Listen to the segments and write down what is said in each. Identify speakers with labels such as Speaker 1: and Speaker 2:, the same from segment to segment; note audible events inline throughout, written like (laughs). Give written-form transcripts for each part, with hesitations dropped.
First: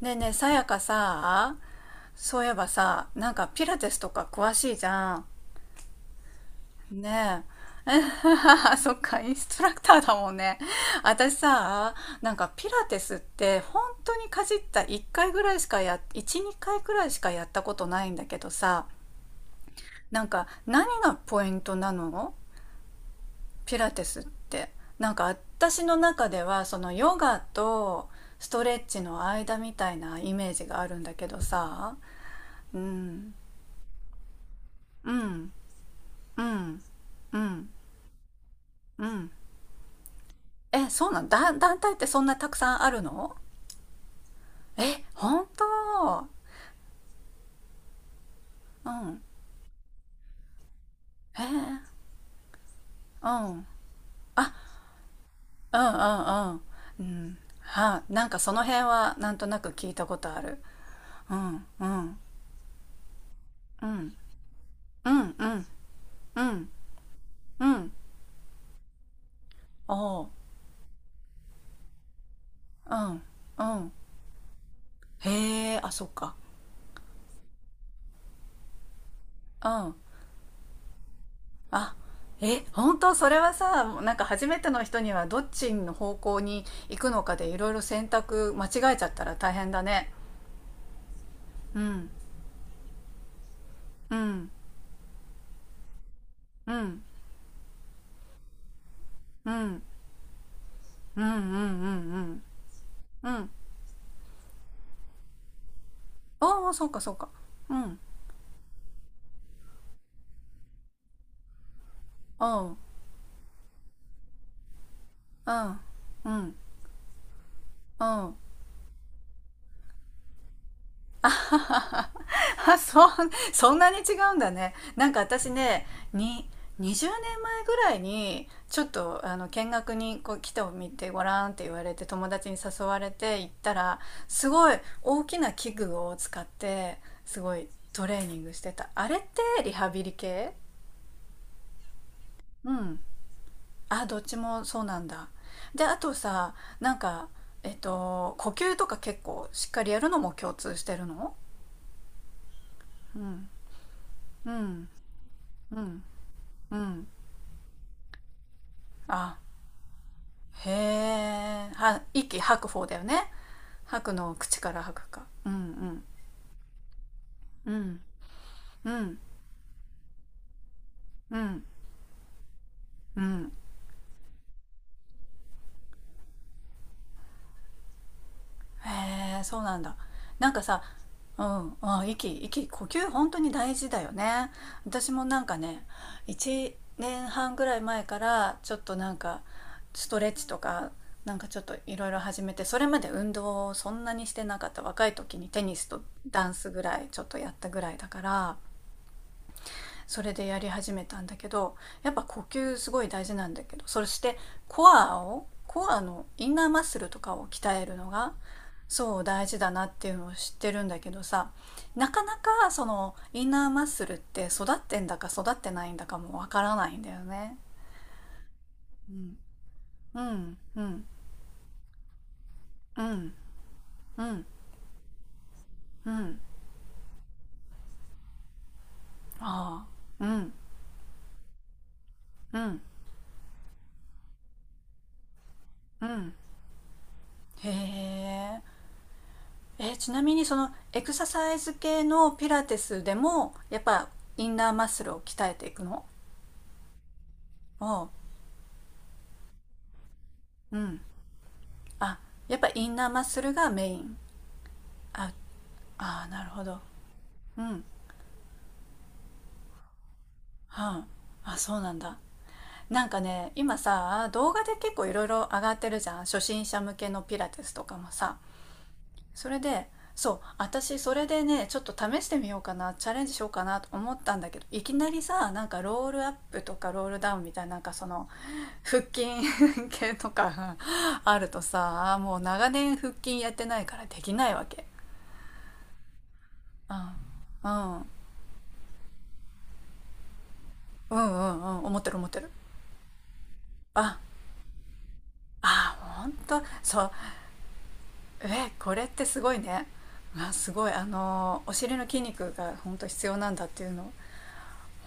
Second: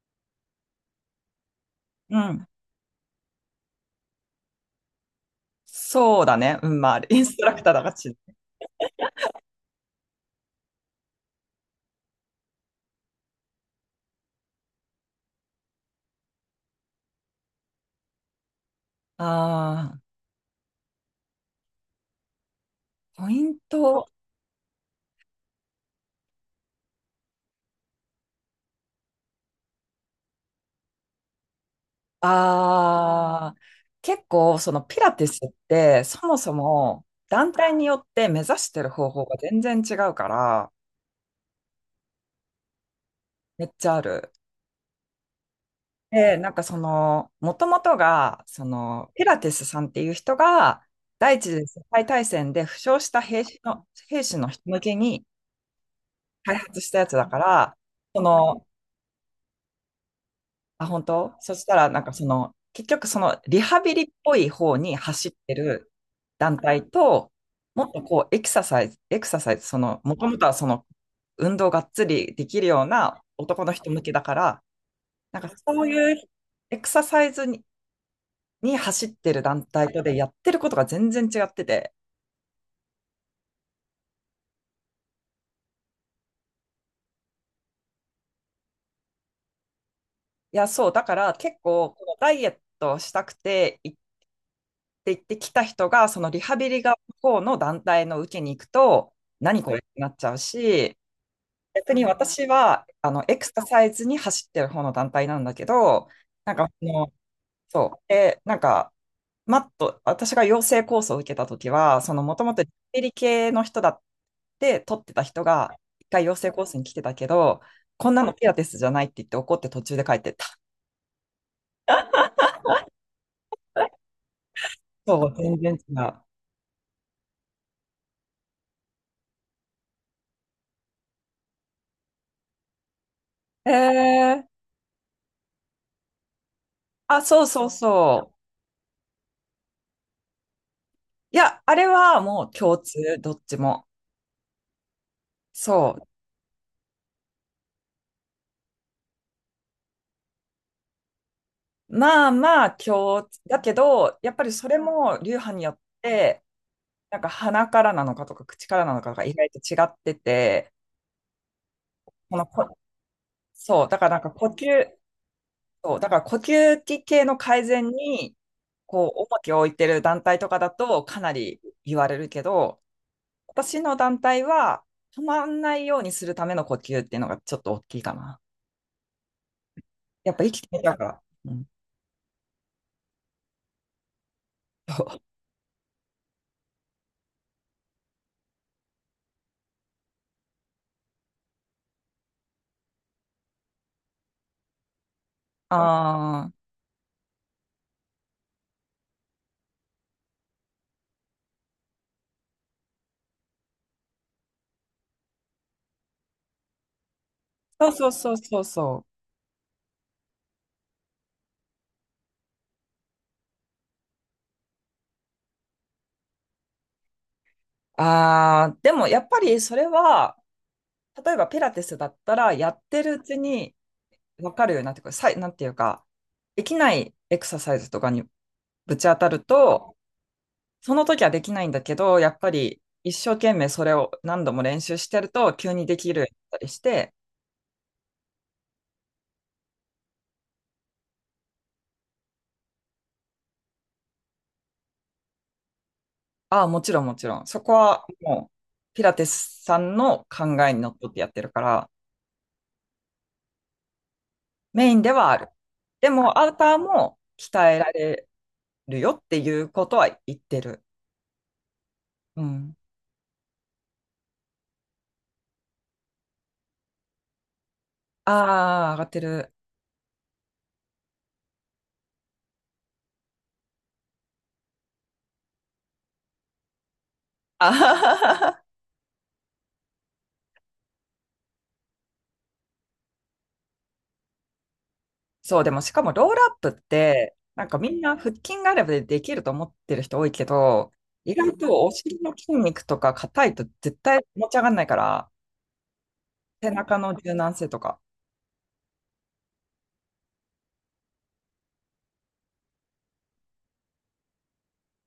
Speaker 1: ねえねえ、さやかさ、
Speaker 2: う
Speaker 1: そう
Speaker 2: ん。
Speaker 1: いえばさ、なんかピラティスとか詳しいじゃん。
Speaker 2: そうだね。(laughs) インス
Speaker 1: ね
Speaker 2: トラ
Speaker 1: え。
Speaker 2: クターだからち。
Speaker 1: (laughs) そっか、インストラクターだもんね。私さ、なんかピラティスって本当にかじった1回ぐらいしかや、1、2回くらいしかやったことないんだけどさ、
Speaker 2: ああ、
Speaker 1: なんか何がポイントなの、
Speaker 2: ポイン
Speaker 1: ピラティ
Speaker 2: ト。
Speaker 1: スって。なんか私の中では、そのヨガとストレッチの間みたいなイメージがあるんだけどさ、うん、
Speaker 2: ああ、結構、そのピラ
Speaker 1: う
Speaker 2: ティスっ
Speaker 1: ん。
Speaker 2: て、そも
Speaker 1: う
Speaker 2: そ
Speaker 1: ん、
Speaker 2: も
Speaker 1: う
Speaker 2: 団
Speaker 1: ん、
Speaker 2: 体によって目指してる
Speaker 1: う
Speaker 2: 方法
Speaker 1: ん、
Speaker 2: が全然違うから、
Speaker 1: え、そうなんだ。団体ってそんなたくさんあるの？
Speaker 2: めっちゃある。
Speaker 1: え、本当？
Speaker 2: で、なんかその、もともとが、
Speaker 1: うん、
Speaker 2: ピラティスさんっていう人が、第
Speaker 1: へ
Speaker 2: 一
Speaker 1: え
Speaker 2: 次世
Speaker 1: ー、
Speaker 2: 界大戦で負傷した
Speaker 1: う
Speaker 2: 兵士
Speaker 1: ん、
Speaker 2: の、兵士の
Speaker 1: あ、
Speaker 2: 人向けに
Speaker 1: うん、
Speaker 2: 開
Speaker 1: うん、うん、
Speaker 2: 発したやつ
Speaker 1: う
Speaker 2: だか
Speaker 1: ん、
Speaker 2: ら、
Speaker 1: はあ、
Speaker 2: そ
Speaker 1: なんかその
Speaker 2: の、
Speaker 1: 辺はなんとなく聞いたことある。
Speaker 2: 本
Speaker 1: う
Speaker 2: 当そし
Speaker 1: ん、
Speaker 2: た
Speaker 1: う
Speaker 2: ら、
Speaker 1: ん、
Speaker 2: 結局そのリハ
Speaker 1: う
Speaker 2: ビリっ
Speaker 1: ん、
Speaker 2: ぽい方に
Speaker 1: う
Speaker 2: 走っ
Speaker 1: ん、う
Speaker 2: て
Speaker 1: ん、
Speaker 2: る
Speaker 1: う
Speaker 2: 団
Speaker 1: ん、
Speaker 2: 体と、
Speaker 1: う
Speaker 2: もっ
Speaker 1: ん、
Speaker 2: とこうエクササイズ、
Speaker 1: お
Speaker 2: もと
Speaker 1: う、
Speaker 2: もとはその、運動がっつりできるよう
Speaker 1: う
Speaker 2: な
Speaker 1: ん、う
Speaker 2: 男の人
Speaker 1: ん、
Speaker 2: 向けだから、なんか
Speaker 1: へえ、
Speaker 2: そう
Speaker 1: あ、そっ
Speaker 2: いう
Speaker 1: か。
Speaker 2: エクササイズに走ってる団
Speaker 1: う
Speaker 2: 体
Speaker 1: ん、
Speaker 2: とでやってることが全然違ってて、
Speaker 1: あ、え、本当？それはさ、なんか初めての人にはどっちの方向に行くのかでいろいろ選択間違えちゃったら大変だね。
Speaker 2: だから結
Speaker 1: う
Speaker 2: 構、こ
Speaker 1: ん、
Speaker 2: のダイエットをしたくて行っ
Speaker 1: うん、
Speaker 2: て行ってきた人が、そのリハビ
Speaker 1: う
Speaker 2: リが
Speaker 1: ん、
Speaker 2: 方の団体の受けに行くと、
Speaker 1: う
Speaker 2: 何これっ
Speaker 1: ん、
Speaker 2: てなっちゃうし、
Speaker 1: うん、うん、うん、
Speaker 2: 逆に
Speaker 1: うん、
Speaker 2: 私はあのエ
Speaker 1: う
Speaker 2: ク
Speaker 1: ん、
Speaker 2: ササイズに走ってる方の団体なんだけど、なんか
Speaker 1: ああ、
Speaker 2: そ
Speaker 1: そうか、
Speaker 2: の、
Speaker 1: そうか。う
Speaker 2: そ
Speaker 1: ん、
Speaker 2: う、で、なんか、マット、私が養成コースを受けたときは、そのもと
Speaker 1: う
Speaker 2: もとリハ
Speaker 1: ん、
Speaker 2: ビリ系の人だって取ってた人
Speaker 1: う
Speaker 2: が、
Speaker 1: ん、
Speaker 2: 一回
Speaker 1: う
Speaker 2: 養成
Speaker 1: ん、
Speaker 2: コースに来てたけど、
Speaker 1: う
Speaker 2: こんなの
Speaker 1: ん、
Speaker 2: ピラティスじゃないって言って怒って途中で帰ってった。
Speaker 1: あ、そん、そんなに違うんだね。なんか
Speaker 2: そう、
Speaker 1: 私
Speaker 2: 全然
Speaker 1: ね、
Speaker 2: 違う。
Speaker 1: に20年前ぐらいにちょっとあの、見学にこう来てみてごらんって言われて、友達に誘われて行っ
Speaker 2: へ
Speaker 1: たら、
Speaker 2: え。
Speaker 1: すごい大きな器具を使って
Speaker 2: あ、
Speaker 1: す
Speaker 2: そう
Speaker 1: ご
Speaker 2: そ
Speaker 1: い
Speaker 2: う
Speaker 1: トレー
Speaker 2: そう。
Speaker 1: ニングしてた。あれってリハビリ系？
Speaker 2: いや、あれはもう
Speaker 1: う
Speaker 2: 共
Speaker 1: ん、
Speaker 2: 通、どっちも。
Speaker 1: あ、どっちもそうなんだ。で、
Speaker 2: そ
Speaker 1: あ
Speaker 2: う。
Speaker 1: とさ、なんか呼吸とか結構しっかりやるのも共通してるの？
Speaker 2: まあまあ
Speaker 1: う
Speaker 2: 共日
Speaker 1: ん、
Speaker 2: だけど、やっぱ
Speaker 1: う
Speaker 2: りそれ
Speaker 1: ん、
Speaker 2: も流派によっ
Speaker 1: うん、
Speaker 2: て、
Speaker 1: うん、
Speaker 2: なんか鼻からなのかとか口からなのかが意
Speaker 1: あ、
Speaker 2: 外と違って
Speaker 1: へ
Speaker 2: て、
Speaker 1: え、は
Speaker 2: こ
Speaker 1: 息
Speaker 2: の
Speaker 1: 吐く
Speaker 2: こ、
Speaker 1: 方だよね。
Speaker 2: そう、だ
Speaker 1: 吐
Speaker 2: から
Speaker 1: く
Speaker 2: なん
Speaker 1: の
Speaker 2: か
Speaker 1: を
Speaker 2: 呼
Speaker 1: 口から吐
Speaker 2: 吸、
Speaker 1: くか。うん、う
Speaker 2: そう、
Speaker 1: ん、
Speaker 2: だから呼吸器系の改
Speaker 1: う
Speaker 2: 善
Speaker 1: ん、
Speaker 2: に、
Speaker 1: う
Speaker 2: こう、
Speaker 1: ん、
Speaker 2: 重きを置いてる団体とかだとかな
Speaker 1: う
Speaker 2: り
Speaker 1: ん、
Speaker 2: 言われるけど、
Speaker 1: うん、
Speaker 2: 私の団体は止まんないようにするための呼吸っていうのがちょっと大きいかな。
Speaker 1: へえ、そうなんだ。
Speaker 2: やっぱ
Speaker 1: な
Speaker 2: 生
Speaker 1: ん
Speaker 2: き
Speaker 1: か
Speaker 2: てみ
Speaker 1: さ、
Speaker 2: たから。
Speaker 1: う
Speaker 2: うん、
Speaker 1: ん、あ、息、呼吸本当に大事だよね。
Speaker 2: そ
Speaker 1: 私
Speaker 2: う。
Speaker 1: もなんかね、1年半ぐらい前からちょっとなんかストレッチとか、なんかちょっといろいろ始めて、それまで運動をそんなにしてなかった。若い時にテニスとダ
Speaker 2: あ
Speaker 1: ンスぐらいちょっとやったぐらいだから、それでやり始めたんだけど、やっぱ呼吸すごい大事なんだけど、そしてコアのインナーマッスルとかを鍛え
Speaker 2: あ、
Speaker 1: る
Speaker 2: そ
Speaker 1: の
Speaker 2: う
Speaker 1: が
Speaker 2: そうそうそうそう。
Speaker 1: そう大事だなっていうのを知ってるんだけどさ、なかなかそのインナーマッスルって育ってんだか育ってないんだかもわからないんだよね。
Speaker 2: ああ、でも
Speaker 1: う
Speaker 2: やっ
Speaker 1: ん、
Speaker 2: ぱりそれ
Speaker 1: う
Speaker 2: は、
Speaker 1: ん、うん、
Speaker 2: 例えばピラティスだったら、やっ
Speaker 1: う
Speaker 2: てるう
Speaker 1: ん、
Speaker 2: ちに
Speaker 1: うん、
Speaker 2: 分かるようになってくる。なんていうか、
Speaker 1: うん、
Speaker 2: できないエクササイズとかにぶち当たる
Speaker 1: あ
Speaker 2: と、
Speaker 1: あ、うん、
Speaker 2: その時はできないんだけど、やっぱ
Speaker 1: うん、
Speaker 2: り一生懸命それを何度も練習してると、急にで
Speaker 1: う
Speaker 2: きるよう
Speaker 1: ん、
Speaker 2: になったりして、
Speaker 1: へえ、え、ちなみにそのエクササイズ系のピラティスでも、やっぱインナーマッスルを鍛えていくの？
Speaker 2: ああ、もちろんもちろん。そこは
Speaker 1: う、
Speaker 2: もう、ピラティスさんの考え
Speaker 1: う
Speaker 2: にのっ
Speaker 1: ん。
Speaker 2: とってやってるから、
Speaker 1: あ、やっぱインナーマッスルがメイン。
Speaker 2: メインでは
Speaker 1: あ、
Speaker 2: ある。で
Speaker 1: あー、
Speaker 2: も、
Speaker 1: な
Speaker 2: ア
Speaker 1: る
Speaker 2: ウ
Speaker 1: ほ
Speaker 2: ター
Speaker 1: ど。
Speaker 2: も
Speaker 1: う
Speaker 2: 鍛え
Speaker 1: ん。
Speaker 2: られるよっていうことは言ってる。
Speaker 1: は、あ、あ、そうなんだ。
Speaker 2: うん。
Speaker 1: なんかね、今さ、動画で結構いろいろ上がってるじゃん。初心者向けのピラティスとかもさ。
Speaker 2: ああ、上がって
Speaker 1: そ
Speaker 2: る。
Speaker 1: れで、そう、私それでね、ちょっと試してみようかな、チャレンジしようかなと思ったんだけど、いきなりさ、なんかロールアップとかロールダウンみたい
Speaker 2: あ
Speaker 1: な、なんかそ
Speaker 2: は
Speaker 1: の、
Speaker 2: は。
Speaker 1: 腹筋系とか (laughs) あるとさ、もう長年腹筋やってないからできないわけ。
Speaker 2: そう、でもしかもロールアップっ
Speaker 1: うん、
Speaker 2: て、なんかみ
Speaker 1: う
Speaker 2: ん
Speaker 1: ん、
Speaker 2: な腹筋があればできると思ってる人多いけど、
Speaker 1: うん、う
Speaker 2: 意外
Speaker 1: ん、うん、
Speaker 2: とお
Speaker 1: 思ってる、
Speaker 2: 尻
Speaker 1: 思っ
Speaker 2: の
Speaker 1: てる。
Speaker 2: 筋肉とか硬いと絶
Speaker 1: あ
Speaker 2: 対持ち上がんないから、
Speaker 1: あ、ほんと
Speaker 2: 背中
Speaker 1: そう。
Speaker 2: の柔軟性とか。
Speaker 1: え、これってすごいね。あ、すごい、あのお尻の筋肉が本当必要なんだっていうの、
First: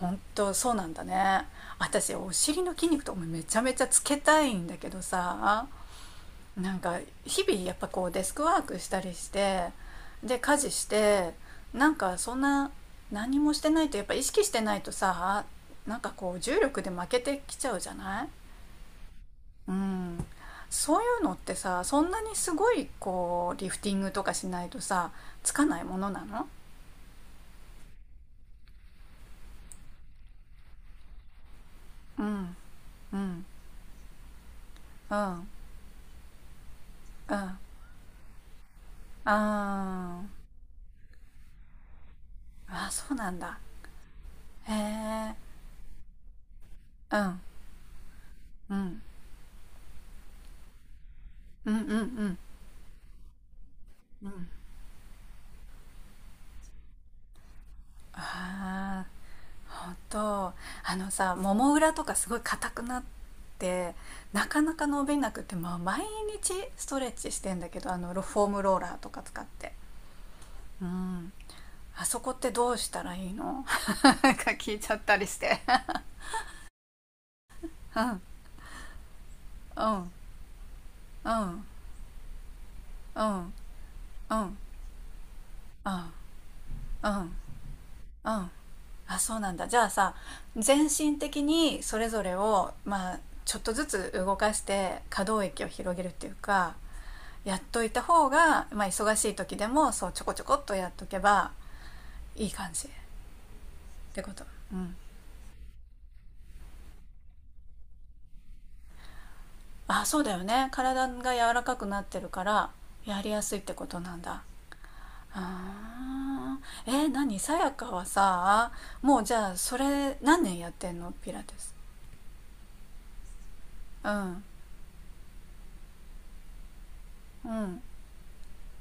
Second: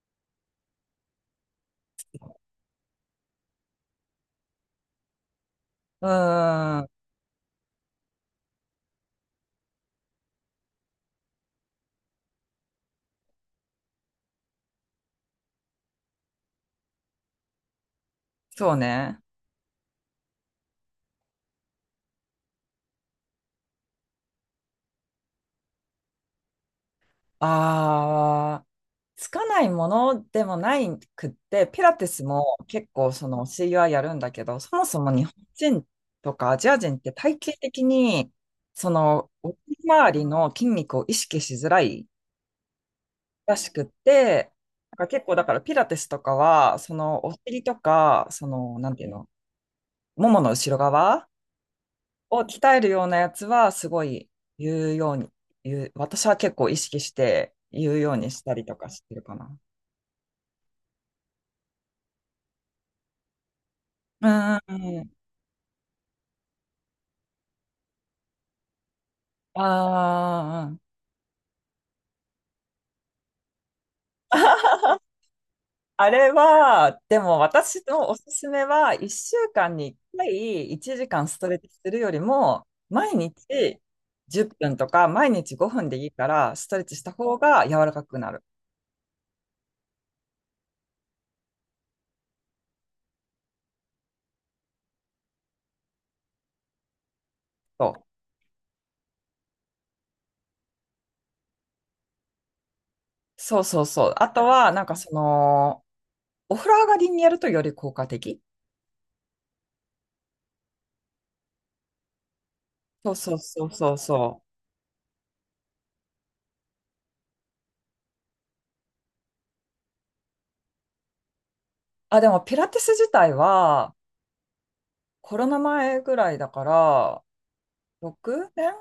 Speaker 1: 本当そうなんだね。私お尻の筋肉とかめちゃめちゃつけたいんだけどさ、
Speaker 2: う
Speaker 1: なん
Speaker 2: ーん、
Speaker 1: か日々やっぱこうデスクワークしたりして、で家事して、なんかそんな、何もしてないとやっぱ意識してないとさ、なんかこう重力で負けてきちゃうじゃない。
Speaker 2: そうね。
Speaker 1: うん、そういうのってさ、そんなにすごいこうリフティングとかしないとさ、つかないものなの？
Speaker 2: ああ。つかないものでもないくって、ピラティス
Speaker 1: う
Speaker 2: も
Speaker 1: ん、
Speaker 2: 結構
Speaker 1: う
Speaker 2: そ
Speaker 1: ん、
Speaker 2: の教えはやるんだけど、そもそも
Speaker 1: う
Speaker 2: 日本
Speaker 1: ん、
Speaker 2: 人とかアジア人って体
Speaker 1: うん、
Speaker 2: 型
Speaker 1: あ、
Speaker 2: 的に、その、お尻周
Speaker 1: あ
Speaker 2: りの筋肉を意識しづらい
Speaker 1: あ、そうなん
Speaker 2: ら
Speaker 1: だ。
Speaker 2: しくって、
Speaker 1: へ
Speaker 2: なんか結構
Speaker 1: え、
Speaker 2: だからピラティスとかは、そ
Speaker 1: う
Speaker 2: のお
Speaker 1: ん、
Speaker 2: 尻とか、そ
Speaker 1: う
Speaker 2: の、なん
Speaker 1: ん、
Speaker 2: ていうの、ももの後ろ側
Speaker 1: うん、うん、うん、
Speaker 2: を鍛えるようなやつはすご
Speaker 1: う
Speaker 2: い
Speaker 1: ん、
Speaker 2: 言うように、言う、私は結構意識して言うようにしたりとかし
Speaker 1: ああ、
Speaker 2: てるか
Speaker 1: 本当、あのさ、もも裏とかすごい硬くなって、なか
Speaker 2: な。う
Speaker 1: な
Speaker 2: んう
Speaker 1: か
Speaker 2: んう
Speaker 1: 伸び
Speaker 2: ん、
Speaker 1: なくて、まあ、毎日ストレッチしてんだけど、あの、ロフォームローラーとか使っ
Speaker 2: あ
Speaker 1: て。
Speaker 2: ー。
Speaker 1: うん。あそこってどうしたらいいの？ (laughs) なんか聞いちゃ
Speaker 2: (laughs)
Speaker 1: ったりして。
Speaker 2: あれは、でも私
Speaker 1: (laughs)。う
Speaker 2: のお
Speaker 1: ん、
Speaker 2: すすめは、1週間
Speaker 1: う
Speaker 2: に1
Speaker 1: ん、
Speaker 2: 回1時間
Speaker 1: うん、
Speaker 2: ス
Speaker 1: う
Speaker 2: トレッ
Speaker 1: ん、
Speaker 2: チするよりも、毎
Speaker 1: うん、
Speaker 2: 日
Speaker 1: う
Speaker 2: 10
Speaker 1: ん、
Speaker 2: 分とか、毎日5分
Speaker 1: う
Speaker 2: でいいから、ストレッチし
Speaker 1: ん、
Speaker 2: た
Speaker 1: うん。
Speaker 2: 方が柔らかくなる。
Speaker 1: あ、そうなんだ。じゃあさ、全身的にそれぞれを、まあ、ちょっとずつ動かして可動域を広げるっていうか、やっと
Speaker 2: そ
Speaker 1: いた
Speaker 2: う
Speaker 1: 方が、まあ、忙しい時でもそうちょこちょこっとやっとけばいい感じっ
Speaker 2: そうそうそう。
Speaker 1: て
Speaker 2: あ
Speaker 1: こと？
Speaker 2: とは、
Speaker 1: う
Speaker 2: なんか
Speaker 1: ん、
Speaker 2: その、お風呂上がりにやるとより効果的。
Speaker 1: あ、そうだよね。体が柔らかくなってるから
Speaker 2: そう
Speaker 1: やり
Speaker 2: そう
Speaker 1: やすいっ
Speaker 2: そう
Speaker 1: てこ
Speaker 2: そう
Speaker 1: となん
Speaker 2: そ
Speaker 1: だ。
Speaker 2: う。
Speaker 1: あー、えー、何、さやかはさ、もうじゃあそれ何年やってんの、ピラティス？
Speaker 2: あ、でもピラティス自体は、
Speaker 1: うん、
Speaker 2: コロナ前ぐらいだから、
Speaker 1: うん、
Speaker 2: 6年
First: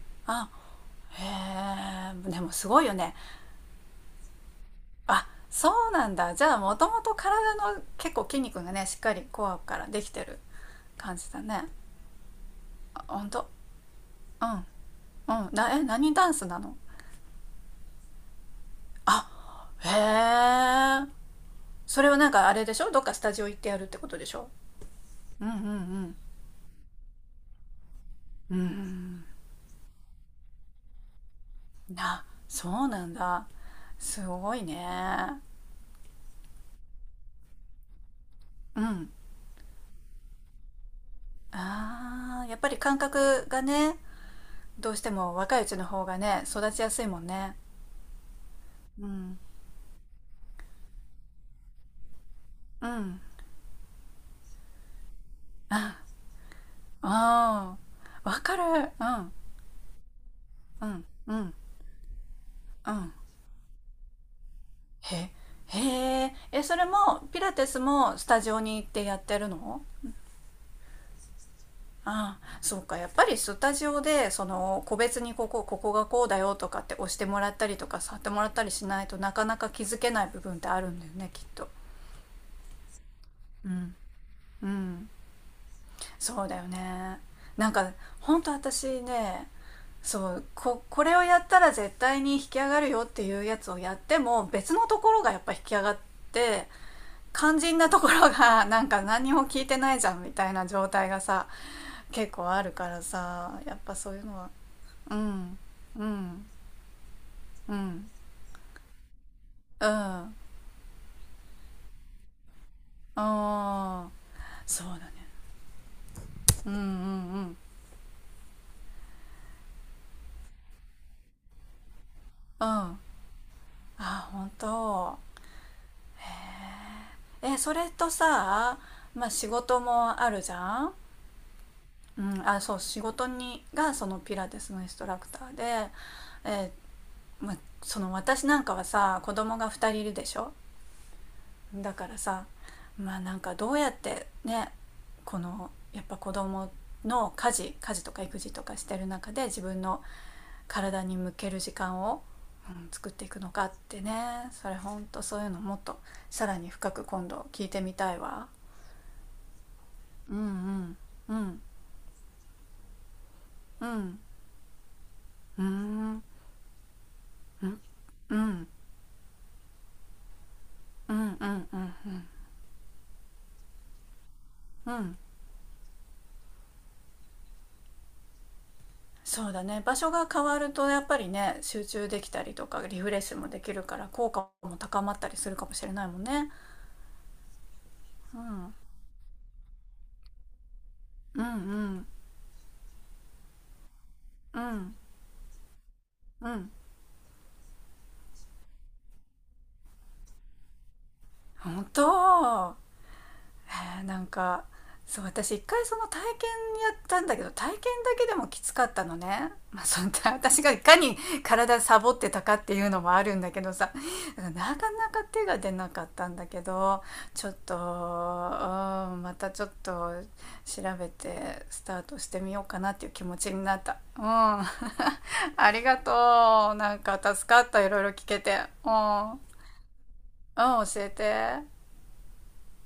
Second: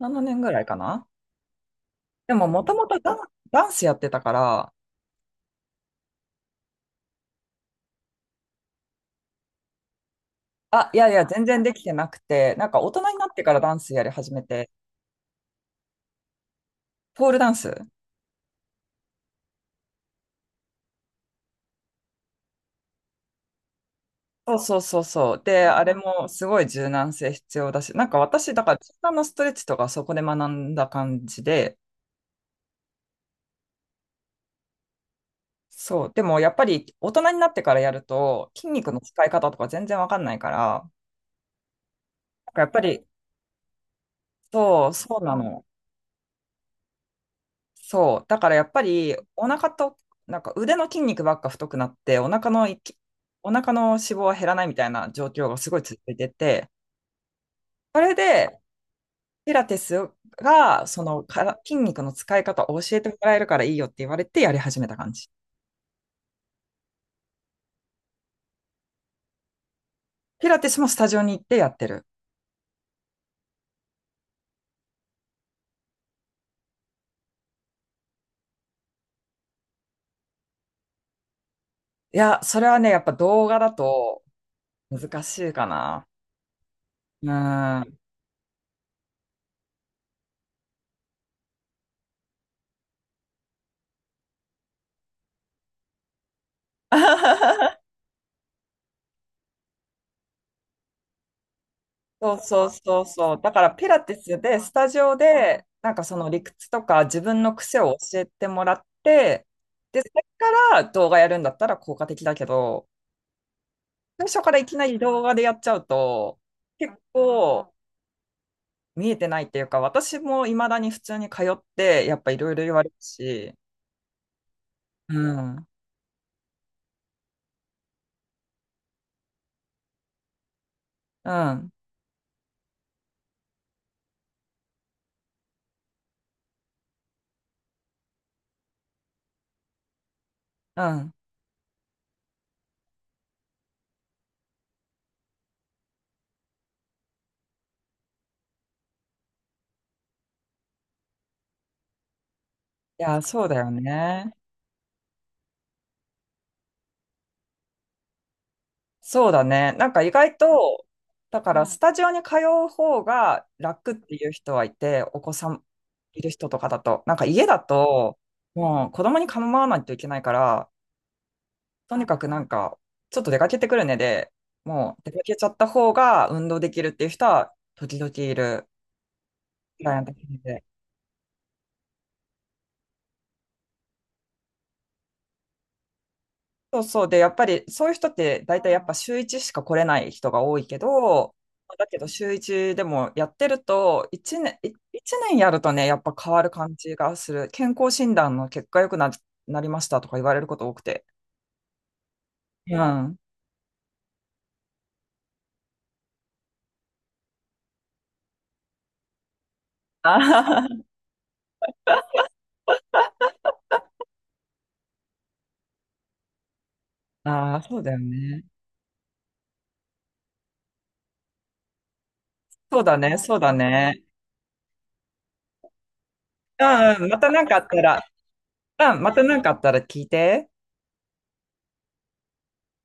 Speaker 2: ?7 年
Speaker 1: あ、
Speaker 2: ぐらいかな。
Speaker 1: へえ、
Speaker 2: で
Speaker 1: で
Speaker 2: も、
Speaker 1: も
Speaker 2: も
Speaker 1: す
Speaker 2: と
Speaker 1: ご
Speaker 2: も
Speaker 1: いよ
Speaker 2: とダ
Speaker 1: ね。
Speaker 2: ン、ダンスやってたから、
Speaker 1: あ、そうなんだ、じゃあもともと体の結構筋肉がねしっかりコアからできてる
Speaker 2: あ、いやい
Speaker 1: 感
Speaker 2: や、
Speaker 1: じだ
Speaker 2: 全然
Speaker 1: ね。
Speaker 2: できてなくて、なんか大
Speaker 1: あ、
Speaker 2: 人に
Speaker 1: ほ
Speaker 2: なっ
Speaker 1: ん
Speaker 2: て
Speaker 1: と、
Speaker 2: からダンスやり始め
Speaker 1: うん、
Speaker 2: て、
Speaker 1: うん、な、え、何ダンスなの？
Speaker 2: ポールダンス。
Speaker 1: あ、へえ、それはなんかあれでしょ、どっかスタジオ行ってやるってことでしょ？
Speaker 2: そうそうそうそう。
Speaker 1: うん、う
Speaker 2: で、あれ
Speaker 1: ん、
Speaker 2: もすごい柔軟性必要だし、なんか私、
Speaker 1: うん、う
Speaker 2: だから柔軟の
Speaker 1: ん、
Speaker 2: ストレッチとかそこで学んだ感じで、
Speaker 1: な、そうなんだ。すごいね。
Speaker 2: そう。でもやっぱり大人になってからやると筋
Speaker 1: う
Speaker 2: 肉の
Speaker 1: ん、
Speaker 2: 使い方とか全然わかんないから、
Speaker 1: ああ、
Speaker 2: なん
Speaker 1: やっ
Speaker 2: かや
Speaker 1: ぱ
Speaker 2: っ
Speaker 1: り
Speaker 2: ぱ
Speaker 1: 感
Speaker 2: り、
Speaker 1: 覚がね、
Speaker 2: そ
Speaker 1: ど
Speaker 2: う、
Speaker 1: うして
Speaker 2: そう
Speaker 1: も
Speaker 2: な
Speaker 1: 若い
Speaker 2: の。
Speaker 1: うちの方がね育ちやすいもんね。
Speaker 2: そう。だからやっぱ
Speaker 1: う
Speaker 2: り、
Speaker 1: ん、
Speaker 2: お腹と、なんか腕の筋肉ばっか太くなって、
Speaker 1: うん、
Speaker 2: お腹の脂肪は減らないみたいな状況がすごい
Speaker 1: あ
Speaker 2: 続いてて、
Speaker 1: あ、
Speaker 2: それ
Speaker 1: ーわか
Speaker 2: で、
Speaker 1: る。うん、
Speaker 2: ピラティス
Speaker 1: う
Speaker 2: が、そ
Speaker 1: ん、
Speaker 2: の
Speaker 1: う
Speaker 2: か
Speaker 1: ん、
Speaker 2: ら筋肉の使い方を
Speaker 1: う
Speaker 2: 教えて
Speaker 1: ん、
Speaker 2: もらえるからいいよって言われてやり始めた感じ。
Speaker 1: へ、へ、え、え、それもピラティスもスタジオに行ってやってるの？
Speaker 2: ピラティスもスタジオに行ってやってる。
Speaker 1: ああ、そうか。やっぱりスタジオで、その、個別にここ、ここがこうだよとかって押してもらったりとか、触ってもらったりしないとなかなか気づけない部分ってあるんだよね、きっと。
Speaker 2: いや、それはね、やっぱ動画
Speaker 1: う
Speaker 2: だ
Speaker 1: ん。
Speaker 2: と
Speaker 1: うん。
Speaker 2: 難しいかな。
Speaker 1: そうだよね。
Speaker 2: う
Speaker 1: なん
Speaker 2: ー
Speaker 1: か、
Speaker 2: ん。
Speaker 1: 本当私ね、そう、これをやったら絶対に引き上がるよっていうやつをやっても、別のところがやっぱ引き上がって、肝心
Speaker 2: (laughs)
Speaker 1: なところが (laughs) なんか何も聞いてないじゃんみたいな状態がさ、結
Speaker 2: そう
Speaker 1: 構あ
Speaker 2: そう
Speaker 1: るか
Speaker 2: そ
Speaker 1: ら
Speaker 2: うそう。だ
Speaker 1: さ、
Speaker 2: から
Speaker 1: やっ
Speaker 2: ピ
Speaker 1: ぱ
Speaker 2: ラ
Speaker 1: そ
Speaker 2: テ
Speaker 1: うい
Speaker 2: ィ
Speaker 1: うの
Speaker 2: ス
Speaker 1: は。
Speaker 2: で、スタジ
Speaker 1: う
Speaker 2: オ
Speaker 1: ん。
Speaker 2: で、なんか
Speaker 1: う
Speaker 2: その理
Speaker 1: ん。
Speaker 2: 屈とか自分の
Speaker 1: う
Speaker 2: 癖を
Speaker 1: ん。
Speaker 2: 教えてもらって、
Speaker 1: うん。
Speaker 2: で、それ
Speaker 1: あ
Speaker 2: から動画やるんだったら効果的だけど、
Speaker 1: あ、
Speaker 2: 最初からいき
Speaker 1: そ
Speaker 2: な
Speaker 1: うだ
Speaker 2: り
Speaker 1: ね。
Speaker 2: 動画でやっちゃうと、
Speaker 1: うん、うん、うん。う
Speaker 2: 結
Speaker 1: ん。
Speaker 2: 構見えてないっていうか、私も未だに普通に通って、やっぱいろいろ言われる
Speaker 1: あ
Speaker 2: し、
Speaker 1: あ、本
Speaker 2: う
Speaker 1: 当。
Speaker 2: ん、
Speaker 1: え、それとさ、まあ仕事もあるじゃん。
Speaker 2: うん、
Speaker 1: うん、あ、そう、仕事に、がそのピラティスのインストラクターで、えー、まあ、その、私なんかはさ、子供が2人いるでしょ、
Speaker 2: うん。
Speaker 1: だからさ、まあなんかどうやってね、この、やっぱ子供の家事とか育児とかしてる中で自分の体に向ける時間を、うん、
Speaker 2: い
Speaker 1: 作っ
Speaker 2: や、
Speaker 1: ていく
Speaker 2: そう
Speaker 1: の
Speaker 2: だ
Speaker 1: か
Speaker 2: よ
Speaker 1: ってね、
Speaker 2: ね。
Speaker 1: それほんとそういうのもっとさらに深く今度聞いてみたいわ。
Speaker 2: そうだね。なんか意
Speaker 1: う
Speaker 2: 外
Speaker 1: ん、う
Speaker 2: と、
Speaker 1: ん、う
Speaker 2: だかう
Speaker 1: ん、
Speaker 2: らスん。スタジオに通う方が
Speaker 1: う
Speaker 2: 楽って
Speaker 1: ん、
Speaker 2: いう人はいて、お子さ
Speaker 1: う
Speaker 2: ん
Speaker 1: ん、う
Speaker 2: い
Speaker 1: ん、
Speaker 2: る人とかだと、なんか家だ
Speaker 1: うん、
Speaker 2: と、
Speaker 1: うん、うん、
Speaker 2: もう子供に構わないといけないから、
Speaker 1: うん、う
Speaker 2: とにか
Speaker 1: ん、
Speaker 2: くなんか、ちょっと出かけてくるねで、
Speaker 1: う
Speaker 2: もう出
Speaker 1: ん、
Speaker 2: かけちゃった方が運動できるっていう人は時々いる。
Speaker 1: そうだね、
Speaker 2: クラ
Speaker 1: 場
Speaker 2: イアン
Speaker 1: 所
Speaker 2: トさ
Speaker 1: が
Speaker 2: ん
Speaker 1: 変わ
Speaker 2: で、
Speaker 1: るとやっぱりね集中できたりとかリフレッシュもできるから効果も高まったりするかもしれないもんね、
Speaker 2: そうそう、で、やっぱりそういう人っ
Speaker 1: うん、
Speaker 2: て
Speaker 1: う
Speaker 2: 大体
Speaker 1: ん、
Speaker 2: やっぱ週1しか来れない人が多いけど、
Speaker 1: う
Speaker 2: だけ
Speaker 1: ん、
Speaker 2: ど週1でもやってると、1年、
Speaker 1: う
Speaker 2: い
Speaker 1: ん、
Speaker 2: 一年やるとね、やっぱ変わ
Speaker 1: う
Speaker 2: る
Speaker 1: ん、
Speaker 2: 感じがする。健康診断の結果良くなりましたとか言われること多くて。
Speaker 1: 本当。
Speaker 2: うん。(laughs) あ
Speaker 1: へえ、なんか、そう、私一回その体験やったんだけど、体験だけでもきつかったのね、まあ、その (laughs) 私がいかに体サボってたかっていうのもあるんだけどさ、だからなかなか手が出なかったんだけど、
Speaker 2: あ、
Speaker 1: ちょ
Speaker 2: あ
Speaker 1: っ
Speaker 2: あ
Speaker 1: と、
Speaker 2: そうだよね。
Speaker 1: うん、またちょっと調べてスタートしてみようか
Speaker 2: そう
Speaker 1: な
Speaker 2: だ
Speaker 1: っていう
Speaker 2: ね、
Speaker 1: 気
Speaker 2: そ
Speaker 1: 持
Speaker 2: うだ
Speaker 1: ちになった。
Speaker 2: ね。
Speaker 1: うん (laughs) ありが
Speaker 2: う
Speaker 1: とう、なん
Speaker 2: ん、うん。ま
Speaker 1: か
Speaker 2: たな
Speaker 1: 助
Speaker 2: んかあ
Speaker 1: か
Speaker 2: っ
Speaker 1: っ
Speaker 2: た
Speaker 1: た、いろ
Speaker 2: ら、
Speaker 1: いろ聞けて。う
Speaker 2: うん、また
Speaker 1: ん、う
Speaker 2: な
Speaker 1: ん、
Speaker 2: んかあったら聞いて。
Speaker 1: 教えて。